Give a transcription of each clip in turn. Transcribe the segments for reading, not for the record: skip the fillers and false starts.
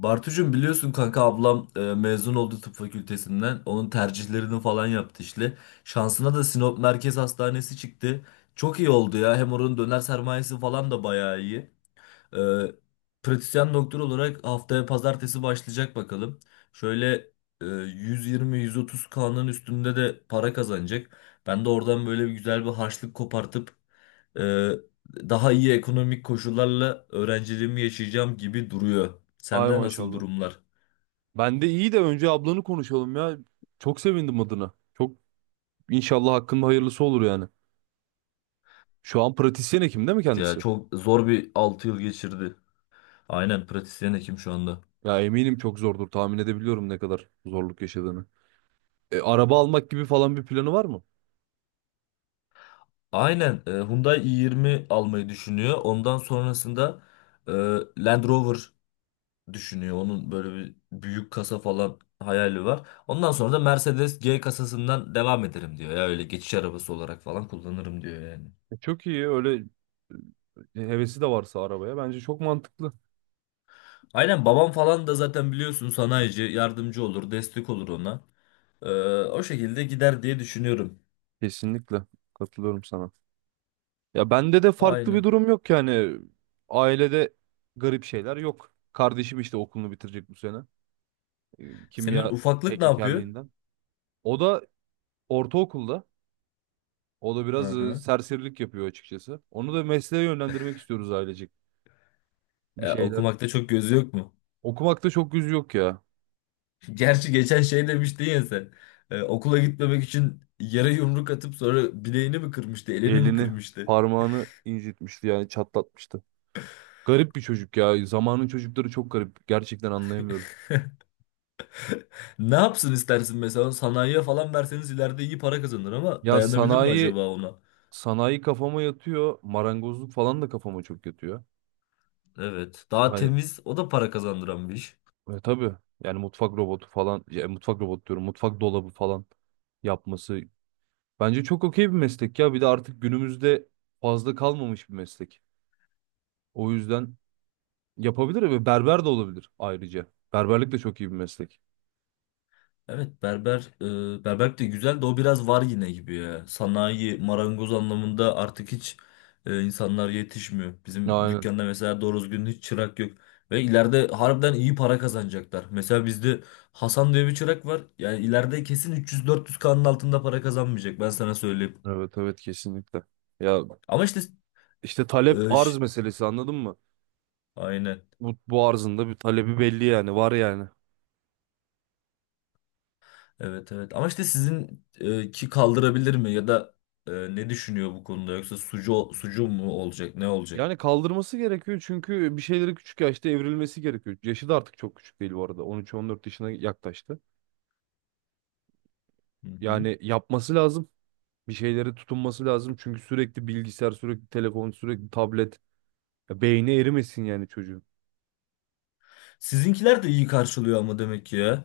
Bartucuğum biliyorsun kanka ablam mezun oldu tıp fakültesinden. Onun tercihlerini falan yaptı işte. Şansına da Sinop Merkez Hastanesi çıktı. Çok iyi oldu ya. Hem oranın döner sermayesi falan da bayağı iyi. Ee, Pratisyen doktor olarak haftaya pazartesi başlayacak bakalım. Şöyle 120-130 kanın üstünde de para kazanacak. Ben de oradan böyle bir güzel bir harçlık kopartıp e, daha iyi ekonomik koşullarla öğrenciliğimi yaşayacağım gibi duruyor. Hay Sende nasıl maşallah. durumlar? Ben de iyi de önce ablanı konuşalım ya. Çok sevindim adına. Çok inşallah hakkında hayırlısı olur yani. Şu an pratisyen hekim değil mi Ya kendisi? çok zor bir 6 yıl geçirdi. Aynen pratisyen hekim şu anda. Ya eminim çok zordur. Tahmin edebiliyorum ne kadar zorluk yaşadığını. Araba almak gibi falan bir planı var mı? Aynen Hyundai i20 almayı düşünüyor. Ondan sonrasında e, Land Rover düşünüyor. Onun böyle bir büyük kasa falan hayali var. Ondan sonra da Mercedes G kasasından devam ederim diyor. Ya öyle geçiş arabası olarak falan kullanırım diyor yani. Çok iyi. Öyle hevesi de varsa arabaya bence çok mantıklı. Aynen babam falan da zaten biliyorsun sanayici, yardımcı olur, destek olur ona. Ee, O şekilde gider diye düşünüyorum. Kesinlikle katılıyorum sana. Ya bende de farklı bir Aynen. durum yok yani. Ailede garip şeyler yok. Kardeşim işte okulunu bitirecek bu sene. E, Senin Kimya ufaklık ne yapıyor? teknikerliğinden. O da ortaokulda. O da Hı biraz hı. serserilik yapıyor açıkçası. Onu da mesleğe yönlendirmek istiyoruz ailecek. Bir şeyler. Okumakta çok gözü yok mu? Okumakta çok yüzü yok ya. Gerçi geçen şey demiştin ya sen. Okula gitmemek için yere yumruk atıp sonra bileğini mi kırmıştı, elini mi Elini, kırmıştı? parmağını incitmişti yani çatlatmıştı. Garip bir çocuk ya. Zamanın çocukları çok garip. Gerçekten anlayamıyorum. Ne yapsın istersin, mesela sanayiye falan verseniz ileride iyi para kazanır ama Ya dayanabilir mi sanayi, acaba ona? sanayi kafama yatıyor. Marangozluk falan da kafama çok yatıyor. Evet. Daha Hani temiz, o da para kazandıran bir iş. Tabii yani mutfak robotu falan. Ya, mutfak robotu diyorum. Mutfak dolabı falan yapması. Bence çok okey bir meslek ya. Bir de artık günümüzde fazla kalmamış bir meslek. O yüzden yapabilir ve berber de olabilir ayrıca. Berberlik de çok iyi bir meslek. Evet, berberlik de güzel de o biraz var yine gibi ya. Sanayi marangoz anlamında artık hiç insanlar yetişmiyor. Bizim Aynen. dükkanda mesela doğru düzgün hiç çırak yok. Ve ileride harbiden iyi para kazanacaklar. Mesela bizde Hasan diye bir çırak var. Yani ileride kesin 300-400K'nın altında para kazanmayacak, ben sana söyleyeyim. Evet, evet, kesinlikle. Ya Ama işte işte talep e, arz ş- meselesi anladın mı? aynen. Bu arzın da bir talebi belli yani var yani. Evet, evet, ama işte sizin ki, kaldırabilir mi ya da ne düşünüyor bu konuda, yoksa sucu sucu mu olacak, ne olacak? Yani kaldırması gerekiyor çünkü bir şeyleri küçük yaşta evrilmesi gerekiyor. Yaşı da artık çok küçük değil bu arada. 13-14 yaşına yaklaştı. Hı hı. Yani yapması lazım. Bir şeylere tutunması lazım. Çünkü sürekli bilgisayar, sürekli telefon, sürekli tablet. Ya beyni erimesin yani çocuğun. Sizinkiler de iyi karşılıyor ama demek ki ya.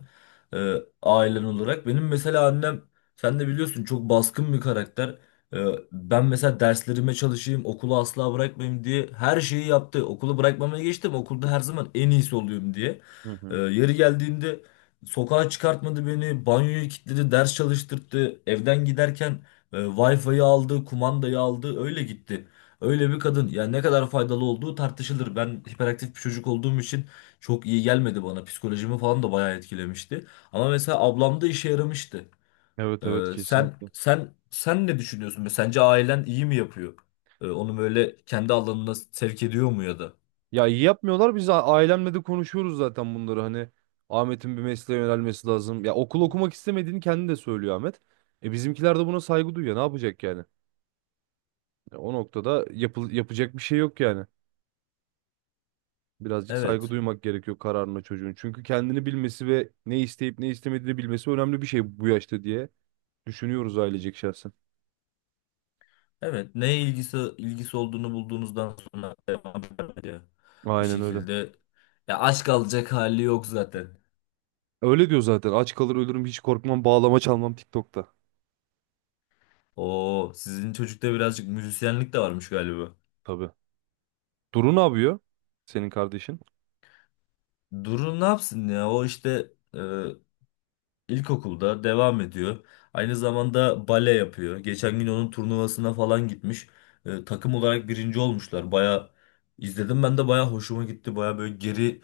Ee, Ailen olarak. Benim mesela annem, sen de biliyorsun, çok baskın bir karakter. Ee, Ben mesela derslerime çalışayım, okulu asla bırakmayayım diye her şeyi yaptı. Okulu bırakmamaya geçtim. Okulda her zaman en iyisi oluyorum diye. Hı hı. Yeri geldiğinde sokağa çıkartmadı beni, banyoyu kilitledi, ders çalıştırdı. Evden giderken Wi-Fi'yi aldı, kumandayı aldı, öyle gitti. Öyle bir kadın. Yani ne kadar faydalı olduğu tartışılır. Ben hiperaktif bir çocuk olduğum için çok iyi gelmedi bana. Psikolojimi falan da bayağı etkilemişti. Ama mesela ablamda işe yaramıştı. Evet, evet, Ee, sen kesinlikle. sen sen ne düşünüyorsun? Sence ailen iyi mi yapıyor? Onu böyle kendi alanına sevk ediyor mu ya da? Ya iyi yapmıyorlar. Ailemle de konuşuyoruz zaten bunları. Hani Ahmet'in bir mesleğe yönelmesi lazım. Ya okul okumak istemediğini kendi de söylüyor Ahmet. E bizimkiler de buna saygı duyuyor. Ne yapacak yani? Ya o noktada yapacak bir şey yok yani. Birazcık saygı Evet. duymak gerekiyor kararına çocuğun. Çünkü kendini bilmesi ve ne isteyip ne istemediğini bilmesi önemli bir şey bu yaşta diye düşünüyoruz ailecek şahsen. Evet. Neye ilgisi olduğunu bulduğunuzdan sonra devam ediyor. Bir Aynen öyle. şekilde ya, aşk alacak hali yok zaten. Öyle diyor zaten. Aç kalır ölürüm, hiç korkmam, bağlama çalmam TikTok'ta. Oo, sizin çocukta birazcık müzisyenlik de varmış galiba. Tabii. Duru ne yapıyor? Senin kardeşin. Durun ne yapsın ya? O işte e, İlkokulda devam ediyor. Aynı zamanda bale yapıyor. Geçen gün onun turnuvasına falan gitmiş. Takım olarak birinci olmuşlar. Baya izledim, ben de baya hoşuma gitti. Baya böyle geri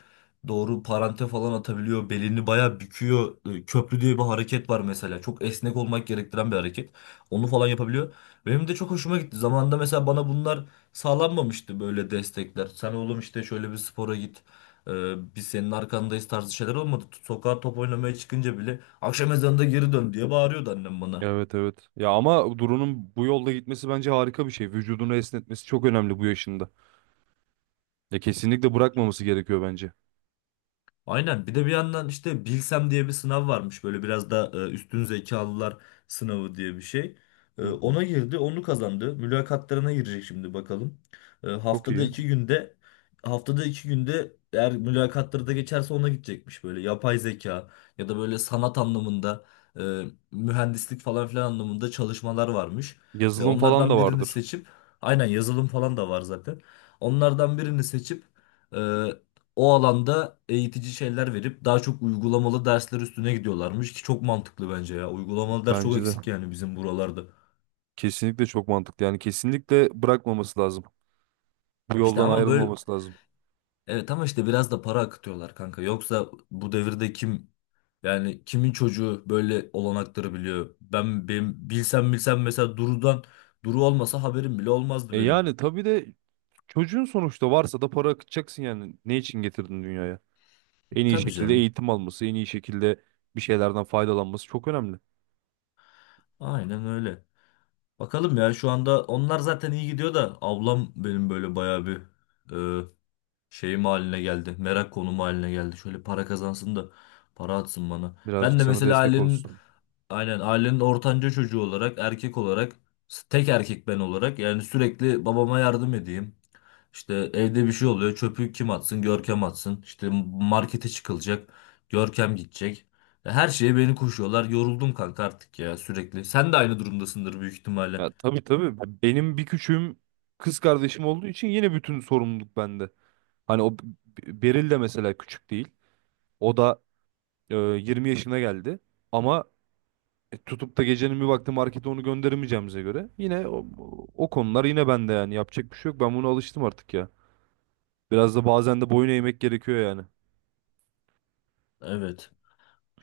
doğru parante falan atabiliyor. Belini baya büküyor. Köprü diye bir hareket var mesela. Çok esnek olmak gerektiren bir hareket. Onu falan yapabiliyor. Benim de çok hoşuma gitti. Zamanında mesela bana bunlar sağlanmamıştı, böyle destekler. Sen oğlum işte şöyle bir spora git. E, Biz senin arkandayız tarzı şeyler olmadı. Sokağa top oynamaya çıkınca bile akşam ezanında geri dön diye bağırıyordu annem bana. Evet, evet. Ya ama Duru'nun bu yolda gitmesi bence harika bir şey. Vücudunu esnetmesi çok önemli bu yaşında. Ya kesinlikle bırakmaması gerekiyor bence. Aynen. Bir de bir yandan işte Bilsem diye bir sınav varmış. Böyle biraz da üstün zekalılar sınavı diye bir şey. Hı hı. Ona girdi, onu kazandı. Mülakatlarına girecek şimdi bakalım. E, Çok haftada iyi. iki günde haftada iki günde eğer mülakatları da geçerse ona gidecekmiş, böyle yapay zeka ya da böyle sanat anlamında e, mühendislik falan filan anlamında çalışmalar varmış. Yazılım falan Onlardan da birini vardır. seçip aynen, yazılım falan da var zaten. Onlardan birini seçip e, o alanda eğitici şeyler verip daha çok uygulamalı dersler üstüne gidiyorlarmış, ki çok mantıklı bence ya. Uygulamalı ders çok Bence de. eksik yani bizim buralarda. Kesinlikle çok mantıklı. Yani kesinlikle bırakmaması lazım. Bu İşte yoldan ama böyle, ayrılmaması lazım. evet, ama işte biraz da para akıtıyorlar kanka. Yoksa bu devirde kim, yani kimin çocuğu böyle olanakları biliyor? Ben benim Bilsem Bilsem mesela Duru'dan, Duru olmasa haberim bile E olmazdı benim. yani tabii de çocuğun sonuçta varsa da para akıtacaksın yani. Ne için getirdin dünyaya? En iyi Tabii şekilde canım. eğitim alması, en iyi şekilde bir şeylerden faydalanması çok önemli. Aynen öyle. Bakalım ya, şu anda onlar zaten iyi gidiyor da ablam benim böyle bayağı bir şeyim haline geldi. Merak konumu haline geldi. Şöyle para kazansın da para atsın bana. Ben Birazcık de sana mesela destek olsun. Ailenin ortanca çocuğu olarak, erkek olarak, tek erkek ben olarak yani sürekli babama yardım edeyim. İşte evde bir şey oluyor. Çöpü kim atsın? Görkem atsın. İşte markete çıkılacak. Görkem gidecek. Her şeye beni koşuyorlar. Yoruldum kanka artık ya, sürekli. Sen de aynı durumdasındır büyük ihtimalle. Ya tabii, tabii, benim bir küçüğüm kız kardeşim olduğu için yine bütün sorumluluk bende. Hani o Beril de mesela küçük değil. O da 20 yaşına geldi. Ama tutup da gecenin bir vakti markete onu gönderemeyeceğimize göre yine o, o konular yine bende yani yapacak bir şey yok. Ben buna alıştım artık ya. Biraz da bazen de boyun eğmek gerekiyor yani. Evet.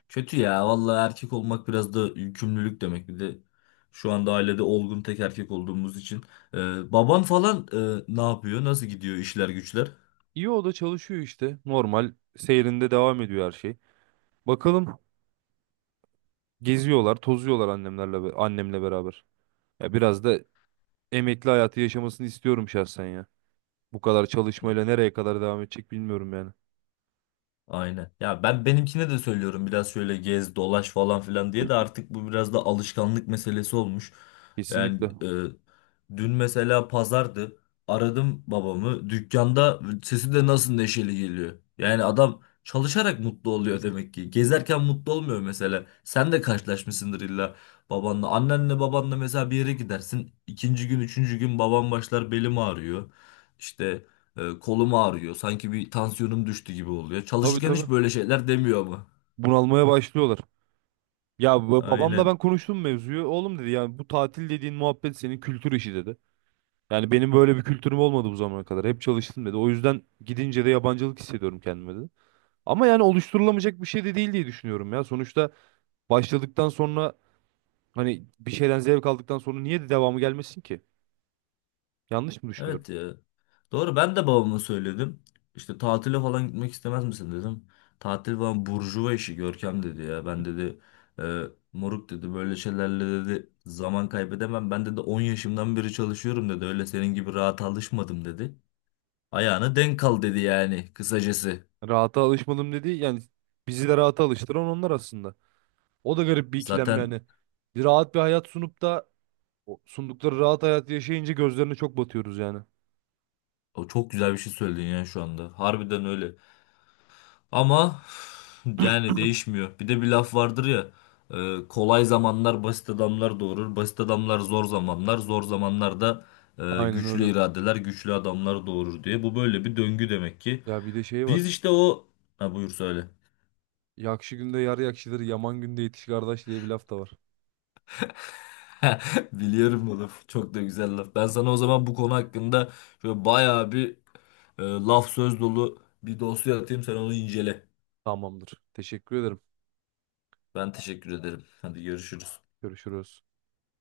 Kötü ya. Vallahi erkek olmak biraz da yükümlülük demek. Bir de şu anda ailede olgun tek erkek olduğumuz için. Baban falan ne yapıyor? Nasıl gidiyor işler güçler? İyi, o da çalışıyor işte. Normal seyrinde devam ediyor her şey. Bakalım geziyorlar, tozuyorlar annemle beraber. Ya biraz da emekli hayatı yaşamasını istiyorum şahsen ya. Bu kadar çalışmayla nereye kadar devam edecek bilmiyorum yani. Aynen. Ya ben benimkine de söylüyorum, biraz şöyle gez dolaş falan filan diye, de artık bu biraz da alışkanlık meselesi olmuş. Yani Kesinlikle. Dün mesela pazardı. Aradım babamı. Dükkanda sesi de nasıl neşeli geliyor. Yani adam çalışarak mutlu oluyor demek ki. Gezerken mutlu olmuyor mesela. Sen de karşılaşmışsındır illa babanla. Annenle babanla mesela bir yere gidersin. İkinci gün, üçüncü gün babam başlar, belim ağrıyor. İşte kolum ağrıyor. Sanki bir tansiyonum düştü gibi oluyor. Tabii, Çalışırken tabii. hiç böyle şeyler demiyor ama. Bunalmaya başlıyorlar. Babamla ben Aynen. konuştum mevzuyu. Oğlum dedi yani bu tatil dediğin muhabbet senin kültür işi dedi. Yani benim böyle bir kültürüm olmadı bu zamana kadar. Hep çalıştım dedi. O yüzden gidince de yabancılık hissediyorum kendime dedi. Ama yani oluşturulamayacak bir şey de değil diye düşünüyorum ya. Sonuçta başladıktan sonra hani bir şeyden zevk aldıktan sonra niye de devamı gelmesin ki? Yanlış mı düşünüyorum? Evet ya. Doğru, ben de babama söyledim. İşte tatile falan gitmek istemez misin dedim. Tatil falan burjuva işi Görkem dedi ya. Ben dedi e, moruk dedi, böyle şeylerle dedi zaman kaybedemem. Ben dedi 10 yaşımdan beri çalışıyorum dedi. Öyle senin gibi rahat alışmadım dedi. Ayağına denk kal dedi, yani kısacası. Rahata alışmadım dedi. Yani bizi de rahata alıştıran onlar aslında. O da garip bir ikilem Zaten yani. Bir rahat bir hayat sunup da o sundukları rahat hayatı yaşayınca gözlerine çok batıyoruz yani. o çok güzel bir şey söyledin ya şu anda. Harbiden öyle. Ama yani değişmiyor. Bir de bir laf vardır ya. Kolay zamanlar basit adamlar doğurur. Basit adamlar zor zamanlar. Zor zamanlar da Aynen güçlü öyle. iradeler, güçlü adamlar doğurur diye. Bu böyle bir döngü demek ki. Ya bir de şey Biz var. işte o... Ha, buyur söyle. Yakşı günde yar yakşıdır, yaman günde yetiş kardeş diye bir laf da var. Biliyorum bu laf. Çok da güzel laf. Ben sana o zaman bu konu hakkında şöyle bayağı bir laf söz dolu bir dosya atayım. Sen onu incele. Tamamdır. Teşekkür ederim. Ben teşekkür ederim. Hadi görüşürüz. Görüşürüz.